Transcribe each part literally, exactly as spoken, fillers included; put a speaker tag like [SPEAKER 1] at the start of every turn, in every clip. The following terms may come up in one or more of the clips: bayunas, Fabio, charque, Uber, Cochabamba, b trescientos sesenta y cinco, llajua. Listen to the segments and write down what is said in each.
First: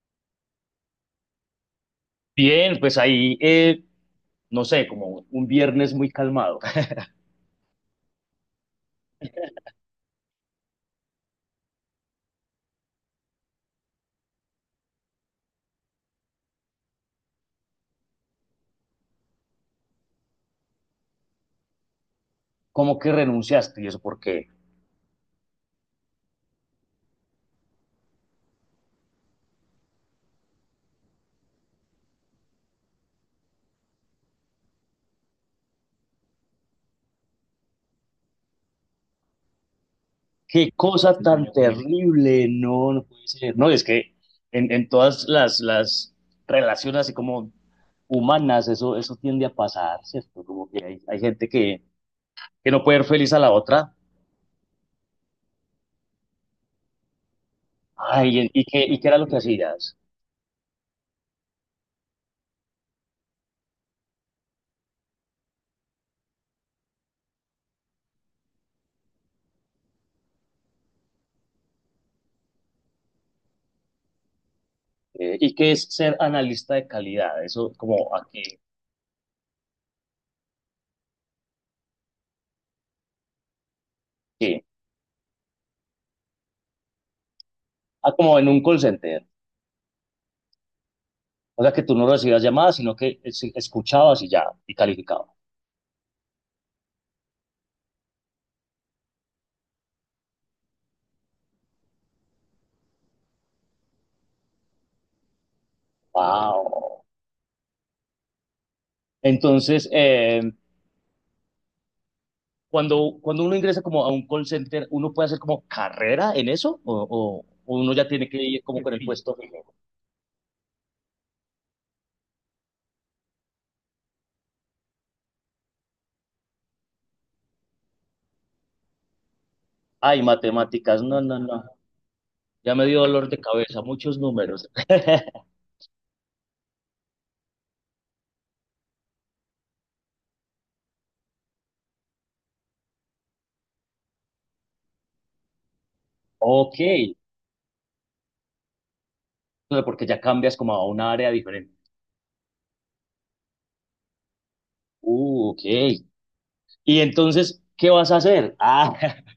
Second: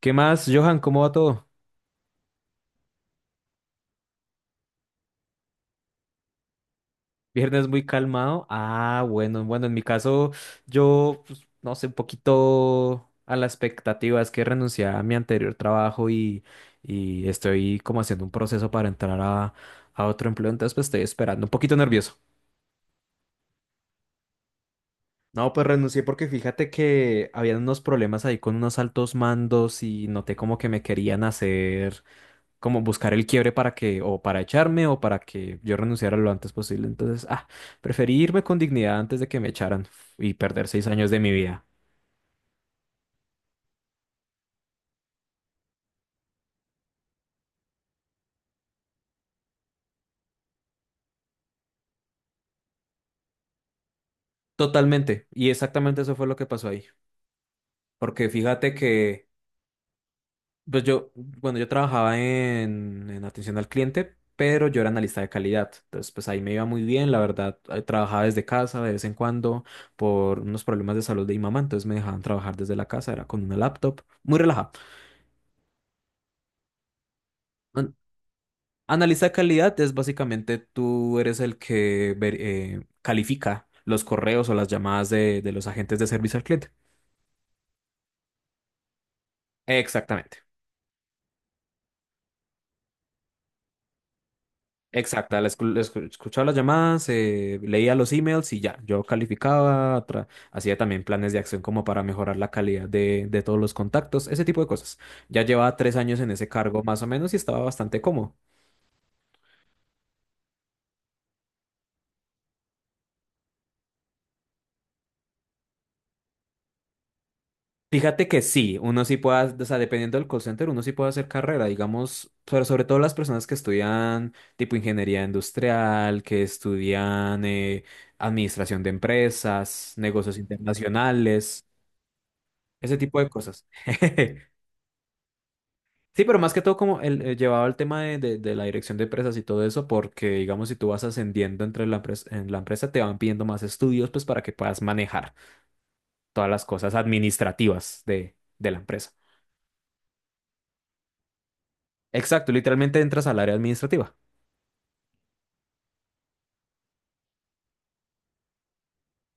[SPEAKER 1] ¿Qué más, Johan? ¿Cómo va todo?
[SPEAKER 2] Bien, pues ahí, eh, no sé, como un viernes muy calmado.
[SPEAKER 1] Viernes muy calmado. Ah, bueno, bueno, en mi caso, yo, pues, no sé, un poquito a la expectativa. Es que renuncié a mi anterior trabajo y, y estoy como haciendo un proceso para entrar a, a otro empleo. Entonces, pues estoy esperando, un poquito nervioso.
[SPEAKER 2] ¿Cómo que renunciaste? ¿Y eso por qué?
[SPEAKER 1] No, pues renuncié porque fíjate que habían unos problemas ahí con unos altos mandos y noté como que me querían hacer, como buscar el quiebre para que, o para echarme, o para que yo renunciara lo antes posible. Entonces, ah, preferí irme con dignidad antes de que me echaran y perder
[SPEAKER 2] Qué
[SPEAKER 1] seis años
[SPEAKER 2] cosa
[SPEAKER 1] de mi
[SPEAKER 2] tan
[SPEAKER 1] vida.
[SPEAKER 2] terrible, no, no puede ser. No, es que en, en todas las, las relaciones así como humanas, eso, eso tiende a pasar, ¿cierto? Como que hay, hay gente que, que no puede ser feliz a la otra.
[SPEAKER 1] Totalmente. Y exactamente eso fue lo que pasó ahí. Porque
[SPEAKER 2] Ay, ¿y
[SPEAKER 1] fíjate
[SPEAKER 2] qué, y qué era
[SPEAKER 1] que,
[SPEAKER 2] lo que hacías?
[SPEAKER 1] pues yo, bueno, yo trabajaba en, en atención al cliente, pero yo era analista de calidad. Entonces, pues ahí me iba muy bien, la verdad. eh, Trabajaba desde casa de vez en cuando por unos problemas de salud de mi mamá, entonces me dejaban trabajar desde la casa, era con una laptop, muy relajado.
[SPEAKER 2] Eh, ¿y qué es ser analista de calidad? Eso como aquí,
[SPEAKER 1] Analiza calidad es básicamente tú eres el que ver- eh, califica los correos o
[SPEAKER 2] ¿qué?
[SPEAKER 1] las llamadas de, de los agentes de servicio al cliente.
[SPEAKER 2] Ah, como en un call center.
[SPEAKER 1] Exactamente.
[SPEAKER 2] O sea que tú no recibías llamadas, sino que es- escuchabas y ya, y calificabas.
[SPEAKER 1] Exacta. la escu- la escu- Escuchaba las llamadas, eh, leía los emails y ya. Yo calificaba, tra- hacía también planes de acción como para mejorar la calidad de, de todos los contactos, ese tipo de cosas. Ya llevaba tres años en ese cargo más
[SPEAKER 2] ¡Wow!
[SPEAKER 1] o menos y estaba bastante cómodo.
[SPEAKER 2] Entonces, eh, cuando, cuando uno ingresa como a un call center, ¿uno puede hacer como carrera en eso? ¿O, o- o uno ya
[SPEAKER 1] Fíjate
[SPEAKER 2] tiene que
[SPEAKER 1] que
[SPEAKER 2] ir
[SPEAKER 1] sí,
[SPEAKER 2] como con el
[SPEAKER 1] uno
[SPEAKER 2] sí
[SPEAKER 1] sí
[SPEAKER 2] puesto
[SPEAKER 1] puede, o
[SPEAKER 2] fijo?
[SPEAKER 1] sea, dependiendo del call center, uno sí puede hacer carrera, digamos, sobre, sobre todo las personas que estudian tipo ingeniería industrial, que estudian eh, administración de empresas,
[SPEAKER 2] Ay,
[SPEAKER 1] negocios
[SPEAKER 2] matemáticas, no, no, no.
[SPEAKER 1] internacionales,
[SPEAKER 2] Ya me
[SPEAKER 1] ese
[SPEAKER 2] dio
[SPEAKER 1] tipo de
[SPEAKER 2] dolor de
[SPEAKER 1] cosas.
[SPEAKER 2] cabeza, muchos números.
[SPEAKER 1] Sí, pero más que todo como el, eh, llevado al tema de, de- de la dirección de empresas y todo eso, porque digamos, si tú vas ascendiendo entre la empresa, en la empresa, te van pidiendo más estudios, pues para que puedas manejar todas las
[SPEAKER 2] Ok,
[SPEAKER 1] cosas administrativas de de la empresa.
[SPEAKER 2] pero porque ya cambias como a un área diferente.
[SPEAKER 1] Exacto, literalmente entras al área administrativa.
[SPEAKER 2] Uh, ok. Y entonces, ¿qué vas a hacer? Ah,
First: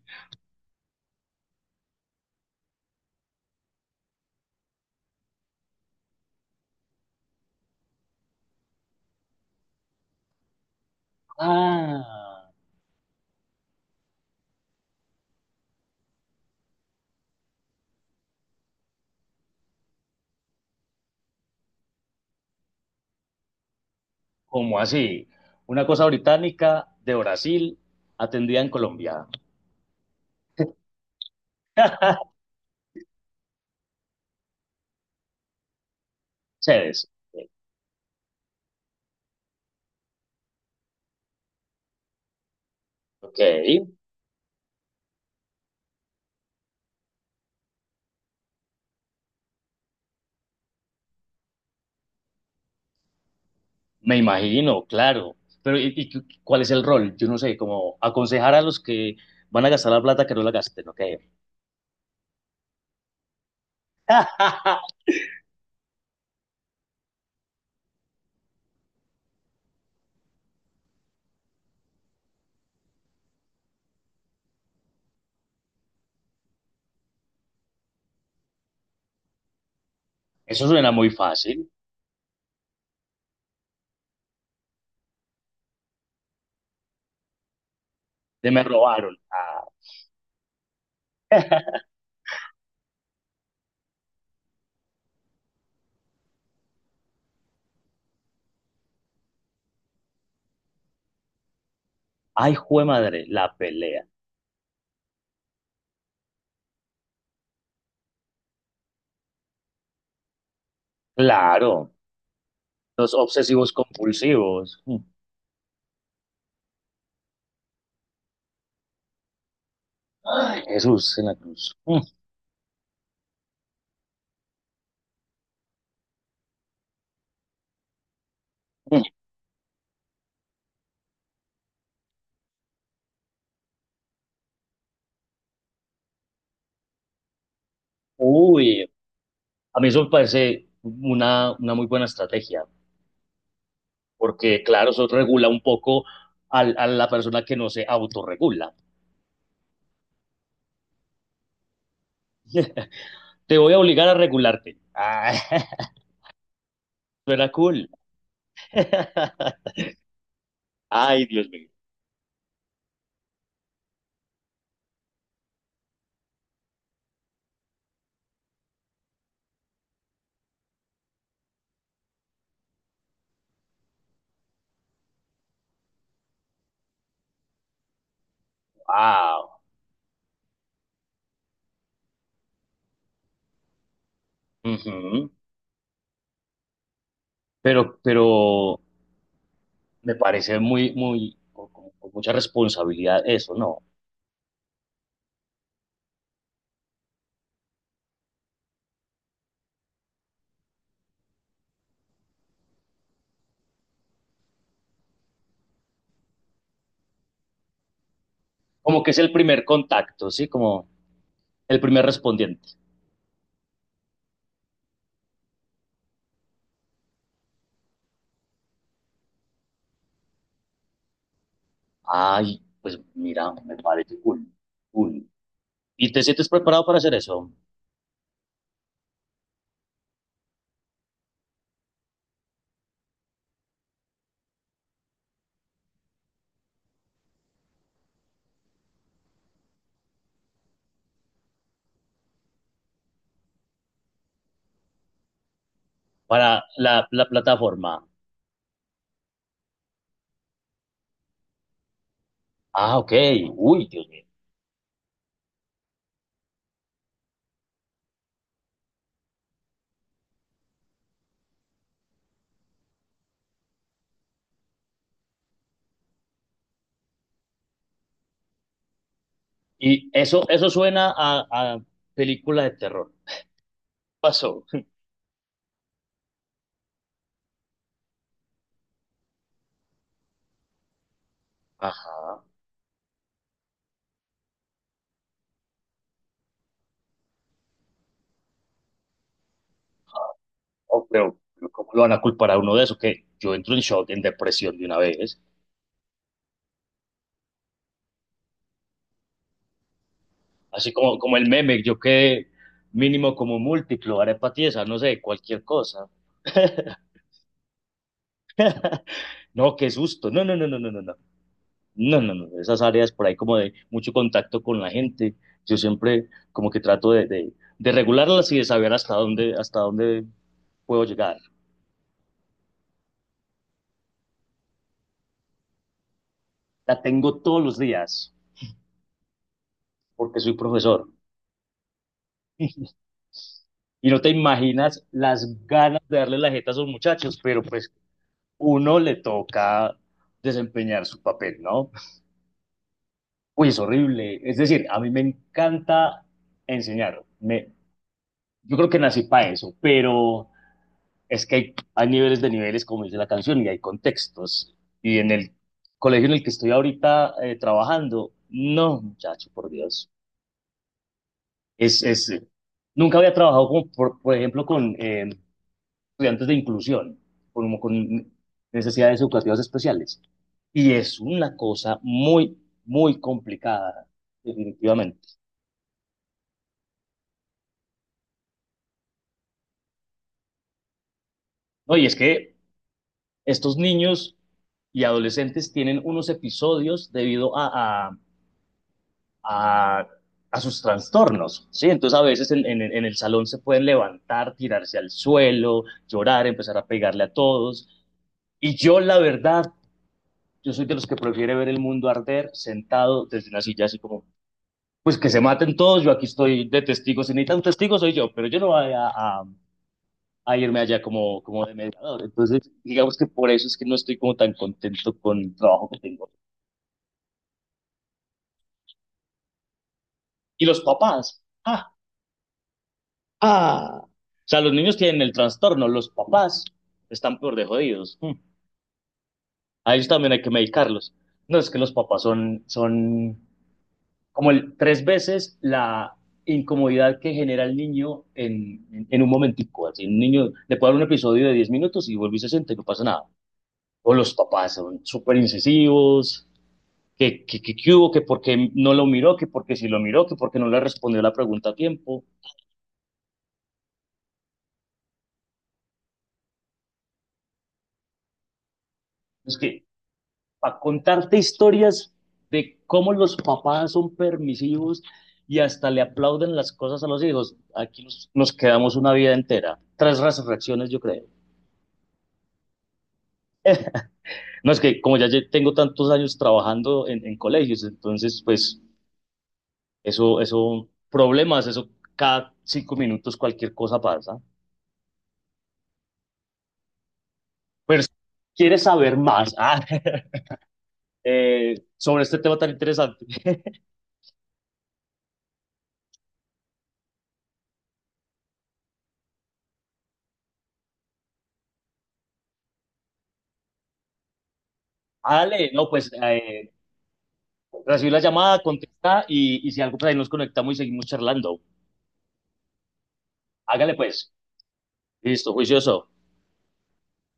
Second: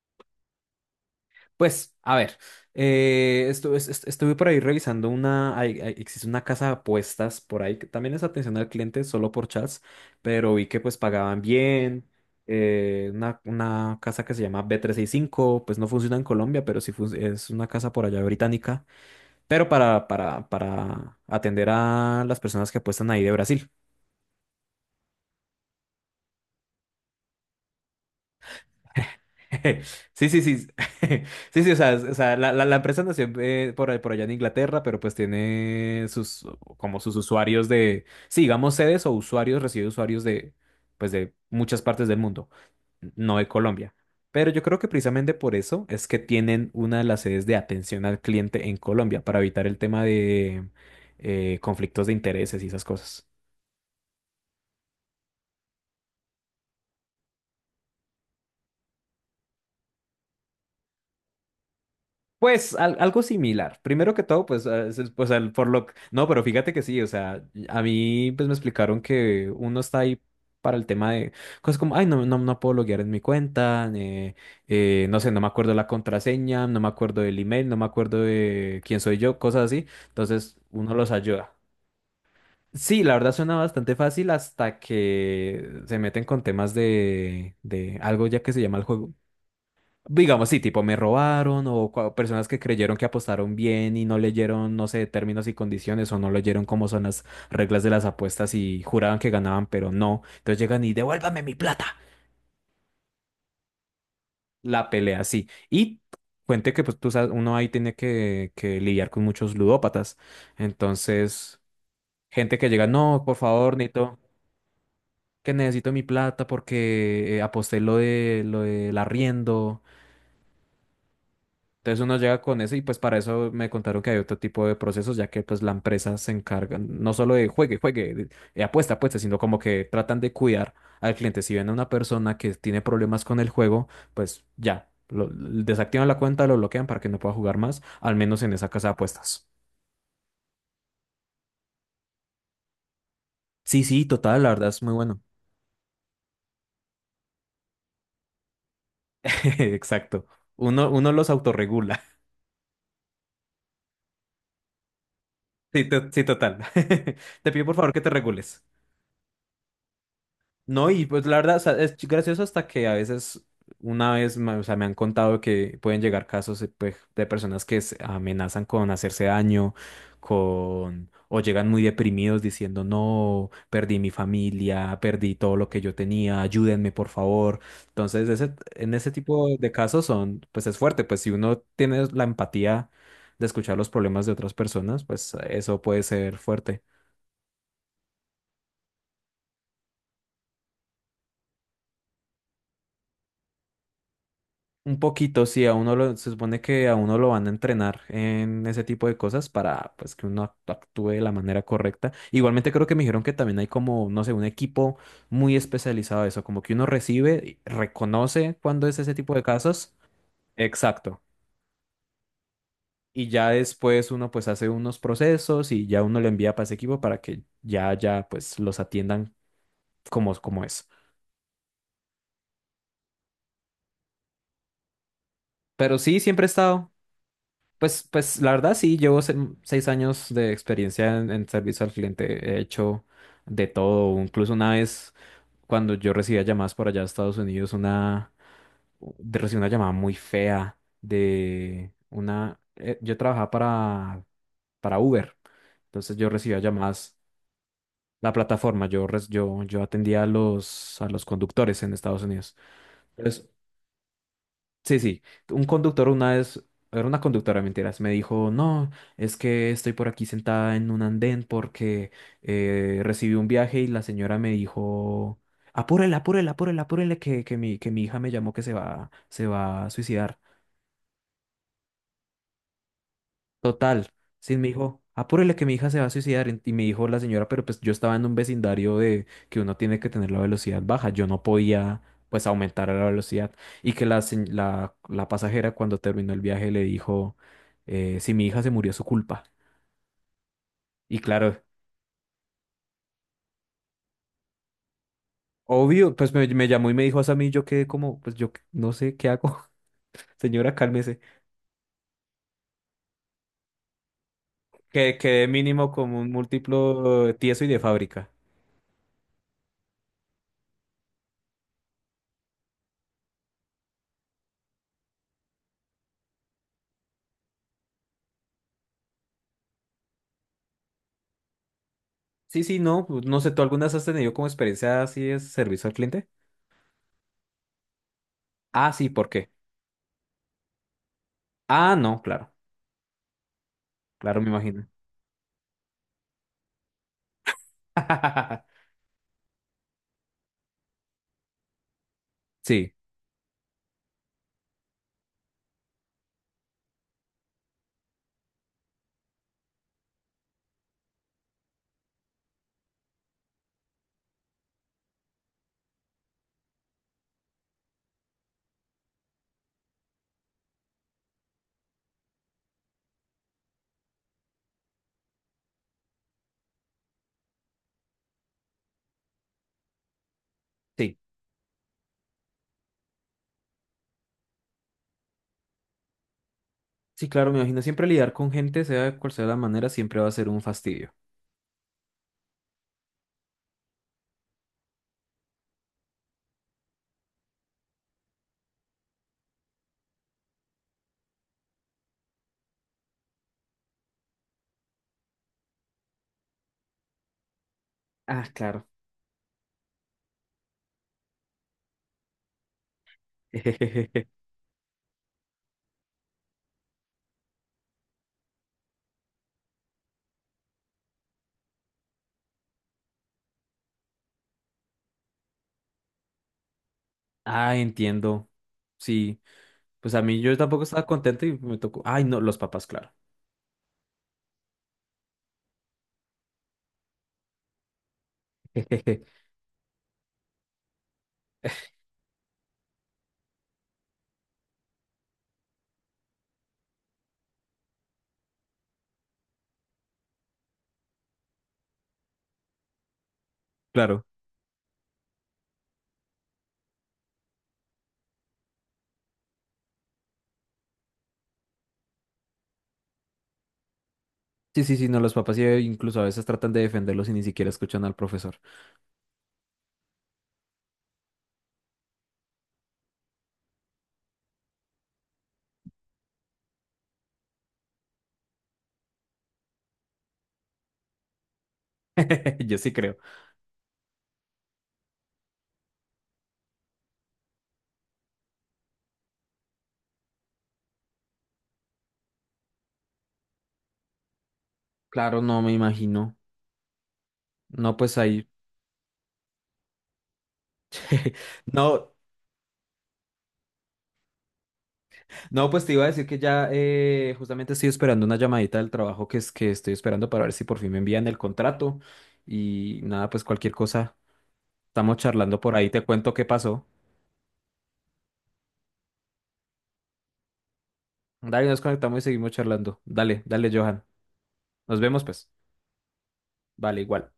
[SPEAKER 1] Pues, a ver, eh, estu- es- est- estuve por ahí revisando una, hay- hay- existe una casa de apuestas por ahí, que también es atención al cliente solo por chats, pero vi que pues pagaban bien,
[SPEAKER 2] ah.
[SPEAKER 1] eh, una, una casa que se llama b trescientos sesenta y cinco, pues no funciona en Colombia, pero sí fun- es una casa por allá británica, pero para, para, para atender a las personas que apuestan ahí de Brasil.
[SPEAKER 2] ¿Cómo así? Una cosa británica de Brasil atendida en Colombia.
[SPEAKER 1] Sí, sí, sí. Sí, sí, o sea, es- o sea, la, la, la empresa nació eh, por, por allá en Inglaterra, pero pues tiene sus, como
[SPEAKER 2] Chévez.
[SPEAKER 1] sus usuarios de, sí, digamos sedes o usuarios, recibe usuarios de, pues de muchas partes del mundo, no
[SPEAKER 2] Ok,
[SPEAKER 1] de Colombia. Pero yo creo que precisamente por eso es que tienen una de las sedes de atención al cliente en Colombia, para evitar el tema de eh, conflictos de intereses y esas cosas.
[SPEAKER 2] me imagino, claro. Pero ¿y, y cu- cuál es el rol? Yo no sé, como aconsejar a los que van a gastar la plata que no la gasten, ok.
[SPEAKER 1] Pues al- algo similar. Primero que todo, pues, ah, es- es- pues al Forlock. No, pero fíjate que sí, o sea, a mí pues me explicaron que uno está ahí para el tema de cosas como, ay, no, no, no puedo loguear en mi cuenta, eh, eh, no sé, no me acuerdo la contraseña, no me acuerdo del email, no me acuerdo de quién soy yo, cosas así. Entonces,
[SPEAKER 2] Eso suena
[SPEAKER 1] uno
[SPEAKER 2] muy
[SPEAKER 1] los ayuda.
[SPEAKER 2] fácil.
[SPEAKER 1] Sí, la verdad suena bastante fácil hasta que se meten con temas de, de algo ya que
[SPEAKER 2] De
[SPEAKER 1] se
[SPEAKER 2] me
[SPEAKER 1] llama el juego.
[SPEAKER 2] robaron. Ah,
[SPEAKER 1] Digamos, sí, tipo me robaron o cua- personas que creyeron que apostaron bien y no leyeron, no sé, términos y condiciones o no leyeron cómo son las reglas de las apuestas y juraban que ganaban, pero no. Entonces llegan y devuélvame mi plata.
[SPEAKER 2] ay, jue madre, la pelea.
[SPEAKER 1] La pelea, sí. Y cuente que pues tú sabes, uno ahí tiene que, que lidiar con muchos ludópatas. Entonces,
[SPEAKER 2] Claro,
[SPEAKER 1] gente que llega,
[SPEAKER 2] los
[SPEAKER 1] no, por
[SPEAKER 2] obsesivos
[SPEAKER 1] favor, necesito,
[SPEAKER 2] compulsivos. Mm.
[SPEAKER 1] que necesito mi plata porque eh, aposté lo de, lo del arriendo.
[SPEAKER 2] Ay, Jesús en la cruz.
[SPEAKER 1] Entonces
[SPEAKER 2] Mm,
[SPEAKER 1] uno llega con eso y pues para eso me contaron que hay otro tipo de procesos, ya que pues la empresa se encarga no solo de juegue, juegue, de- eh, apuesta,
[SPEAKER 2] mm.
[SPEAKER 1] apuesta, sino como que tratan de cuidar al cliente. Si ven a una persona que tiene problemas con el juego, pues ya, lo- desactivan la cuenta, lo bloquean para que no pueda jugar más, al menos en esa casa
[SPEAKER 2] Uy,
[SPEAKER 1] de apuestas.
[SPEAKER 2] a mí eso me parece una, una muy buena estrategia,
[SPEAKER 1] Sí, sí, total, la
[SPEAKER 2] porque
[SPEAKER 1] verdad es
[SPEAKER 2] claro,
[SPEAKER 1] muy
[SPEAKER 2] eso
[SPEAKER 1] bueno.
[SPEAKER 2] regula un poco al- a la persona que no se autorregula.
[SPEAKER 1] Exacto. Uno, uno los autorregula.
[SPEAKER 2] Te voy a obligar a regularte. Ah,
[SPEAKER 1] Sí, to- sí, total. Te
[SPEAKER 2] suena
[SPEAKER 1] pido por
[SPEAKER 2] cool.
[SPEAKER 1] favor que te regules. No, y pues
[SPEAKER 2] Ay,
[SPEAKER 1] la
[SPEAKER 2] Dios
[SPEAKER 1] verdad, o
[SPEAKER 2] mío.
[SPEAKER 1] sea, es gracioso hasta que a veces, una vez, ma- o sea, me han contado que pueden llegar casos eh, pues, de personas que se amenazan con hacerse daño, con, o llegan muy deprimidos diciendo, no, perdí mi familia, perdí todo lo que yo tenía, ayúdenme, por favor. Entonces, ese, en ese tipo
[SPEAKER 2] Wow.
[SPEAKER 1] de casos son, pues es fuerte, pues si uno tiene la empatía de escuchar los problemas de otras personas,
[SPEAKER 2] Ujú.
[SPEAKER 1] pues eso puede ser fuerte.
[SPEAKER 2] Pero, pero me parece muy, muy, con, con- con mucha responsabilidad eso, ¿no?
[SPEAKER 1] Un poquito, sí, a uno lo, se supone que a uno lo van a entrenar en ese tipo de cosas para pues que uno act- actúe de la manera correcta. Igualmente creo que me dijeron que también hay como, no sé, un equipo muy especializado de eso, como que uno recibe, y reconoce cuando es
[SPEAKER 2] Como que
[SPEAKER 1] ese
[SPEAKER 2] es
[SPEAKER 1] tipo
[SPEAKER 2] el
[SPEAKER 1] de
[SPEAKER 2] primer
[SPEAKER 1] casos.
[SPEAKER 2] contacto, ¿sí? Como
[SPEAKER 1] Exacto.
[SPEAKER 2] el primer respondiente.
[SPEAKER 1] Y ya después uno pues hace unos procesos y ya uno lo envía para ese equipo para que ya, ya pues los atiendan como, como es.
[SPEAKER 2] Ay, pues mira, me parece cool, cool.
[SPEAKER 1] Pero
[SPEAKER 2] ¿Y
[SPEAKER 1] sí,
[SPEAKER 2] te
[SPEAKER 1] siempre he
[SPEAKER 2] sientes preparado
[SPEAKER 1] estado.
[SPEAKER 2] para hacer eso?
[SPEAKER 1] Pues, pues la verdad sí, llevo se- seis años de experiencia en, en servicio al cliente. He hecho de todo. Incluso una vez cuando yo recibía llamadas por allá a Estados Unidos, una de- recibí una llamada muy fea de una. Eh, yo trabajaba para, para Uber. Entonces yo recibía
[SPEAKER 2] Para la,
[SPEAKER 1] llamadas.
[SPEAKER 2] la plataforma.
[SPEAKER 1] La plataforma, yo, res- yo, yo atendía a los, a los conductores en Estados Unidos.
[SPEAKER 2] Ah, ok.
[SPEAKER 1] Entonces,
[SPEAKER 2] Uy, Dios mío.
[SPEAKER 1] sí, sí. Un conductor una vez, era una conductora, mentiras, me dijo, no, es que estoy por aquí sentada en un andén porque eh, recibí un viaje y la señora me dijo, apúrele, apúrele, apúrele, apúrele, que, que mi, que mi hija me llamó que se va, se va a
[SPEAKER 2] Y
[SPEAKER 1] suicidar.
[SPEAKER 2] eso, eso suena a, a película de terror.
[SPEAKER 1] Total. Sí,
[SPEAKER 2] Pasó.
[SPEAKER 1] me dijo, apúrele que mi hija se va a suicidar. Y y me dijo la señora, pero pues yo estaba en un vecindario de que uno tiene que tener la velocidad baja. Yo no podía,
[SPEAKER 2] Ajá.
[SPEAKER 1] pues, aumentar la velocidad. Y que la, se- la, la pasajera, cuando terminó el viaje, le dijo, eh, si mi hija se murió, es su culpa.
[SPEAKER 2] Oh,
[SPEAKER 1] Y
[SPEAKER 2] pero,
[SPEAKER 1] claro,
[SPEAKER 2] pero ¿cómo lo van a culpar a uno de eso? Que yo entro en shock, en depresión de una vez.
[SPEAKER 1] obvio, pues me, me llamó y me dijo eso a mí. Yo quedé como, pues yo qué- no sé qué hago. Señora,
[SPEAKER 2] Así como,
[SPEAKER 1] cálmese.
[SPEAKER 2] como el meme, yo quedé mínimo como múltiplo, arepa tiesa, no
[SPEAKER 1] Que
[SPEAKER 2] sé,
[SPEAKER 1] quedé
[SPEAKER 2] cualquier
[SPEAKER 1] mínimo
[SPEAKER 2] cosa.
[SPEAKER 1] como un múltiplo eh, tieso y de fábrica.
[SPEAKER 2] No, qué susto. No, no, no, no, no, no, no. No, no, no, esas áreas por ahí como de mucho contacto con la gente, yo siempre como que trato de, de, de regularlas y de saber hasta dónde, hasta dónde puedo llegar.
[SPEAKER 1] Sí, sí, no, pues, no sé, ¿tú algunas has tenido como experiencia así de servicio al cliente?
[SPEAKER 2] La tengo todos los días
[SPEAKER 1] Ah, sí, ¿por qué?
[SPEAKER 2] porque soy profesor
[SPEAKER 1] Ah, no, claro,
[SPEAKER 2] y no te
[SPEAKER 1] claro, me imagino.
[SPEAKER 2] imaginas las ganas de darle la jeta a esos muchachos, pero pues uno le toca desempeñar su papel, ¿no?
[SPEAKER 1] Sí,
[SPEAKER 2] Uy, es horrible. Es decir, a mí me encanta enseñar. Me, yo creo que nací para eso, pero es que hay, hay niveles de niveles, como dice la canción, y hay contextos. Y en el colegio en el que estoy ahorita eh, trabajando, no, muchacho, por Dios. Es, es, eh, Nunca había trabajado, como por, por ejemplo, con eh, estudiantes de inclusión, como con necesidades educativas especiales. Y
[SPEAKER 1] sí,
[SPEAKER 2] es una cosa muy, muy complicada, definitivamente.
[SPEAKER 1] sí, claro, me imagino. Siempre lidiar con gente, sea cual sea la manera, siempre va a ser un fastidio.
[SPEAKER 2] No, y es que estos niños y adolescentes tienen unos episodios debido a, a, a sus trastornos, ¿sí? Entonces a veces en, en- en el salón se pueden levantar, tirarse al suelo, llorar, empezar a pegarle a todos.
[SPEAKER 1] Ah,
[SPEAKER 2] Y
[SPEAKER 1] claro.
[SPEAKER 2] yo, la verdad, yo soy de los que prefiere ver el mundo arder sentado desde una silla así como, pues que se maten todos, yo aquí estoy de testigo, si necesitan un testigo soy yo, pero yo no voy a, a- a irme allá como, como de mediador. Entonces, digamos que por eso es que no estoy como tan contento con el trabajo que tengo.
[SPEAKER 1] Ah, entiendo. Sí, pues a mí yo
[SPEAKER 2] Y los
[SPEAKER 1] tampoco estaba
[SPEAKER 2] papás.
[SPEAKER 1] contento y me
[SPEAKER 2] Ah,
[SPEAKER 1] tocó. Ay, no, los papás, claro.
[SPEAKER 2] ah, o sea, los niños tienen el trastorno, los papás están peor de jodidos. Mm. A ellos también hay que medicarlos. No, es que los papás son, son como el- tres veces la incomodidad que genera el niño en, en, en un momentico. Así, un niño le puede dar un episodio de diez minutos y vuelve y se siente, no pasa nada. O
[SPEAKER 1] Claro.
[SPEAKER 2] los papás son súper incisivos, que, que, que, que hubo, que porque no lo miró, que porque si lo miró, que porque no le respondió la pregunta a tiempo.
[SPEAKER 1] Sí, sí, sí, no, los papás eh, incluso a veces tratan de defenderlos y ni siquiera escuchan al profesor.
[SPEAKER 2] Es que para contarte historias de cómo los papás son permisivos y hasta le aplauden las cosas a los hijos. Aquí nos, nos quedamos una vida entera, tres resurrecciones yo creo.
[SPEAKER 1] Yo sí creo.
[SPEAKER 2] No, es que como ya tengo tantos años trabajando en, en colegios, entonces pues eso, eso, problemas, eso cada cinco minutos cualquier cosa pasa.
[SPEAKER 1] Claro, no me imagino. No,
[SPEAKER 2] Pero si
[SPEAKER 1] pues ahí.
[SPEAKER 2] quieres saber más ah, eh,
[SPEAKER 1] No,
[SPEAKER 2] sobre este tema tan interesante,
[SPEAKER 1] no, pues te iba a decir que ya eh, justamente estoy esperando una llamadita del trabajo que es que estoy esperando para ver si por fin me envían el contrato. Y nada, pues cualquier cosa. Estamos charlando
[SPEAKER 2] dale,
[SPEAKER 1] por ahí,
[SPEAKER 2] no,
[SPEAKER 1] te
[SPEAKER 2] pues
[SPEAKER 1] cuento qué
[SPEAKER 2] eh,
[SPEAKER 1] pasó.
[SPEAKER 2] recibí la llamada, contesta y, y si algo, pues ahí nos conectamos y seguimos charlando.
[SPEAKER 1] Dale, nos conectamos y seguimos charlando. Dale, dale,
[SPEAKER 2] Hágale
[SPEAKER 1] Johan.
[SPEAKER 2] pues.
[SPEAKER 1] Nos vemos pues.
[SPEAKER 2] Listo, juicioso.
[SPEAKER 1] Vale, igual.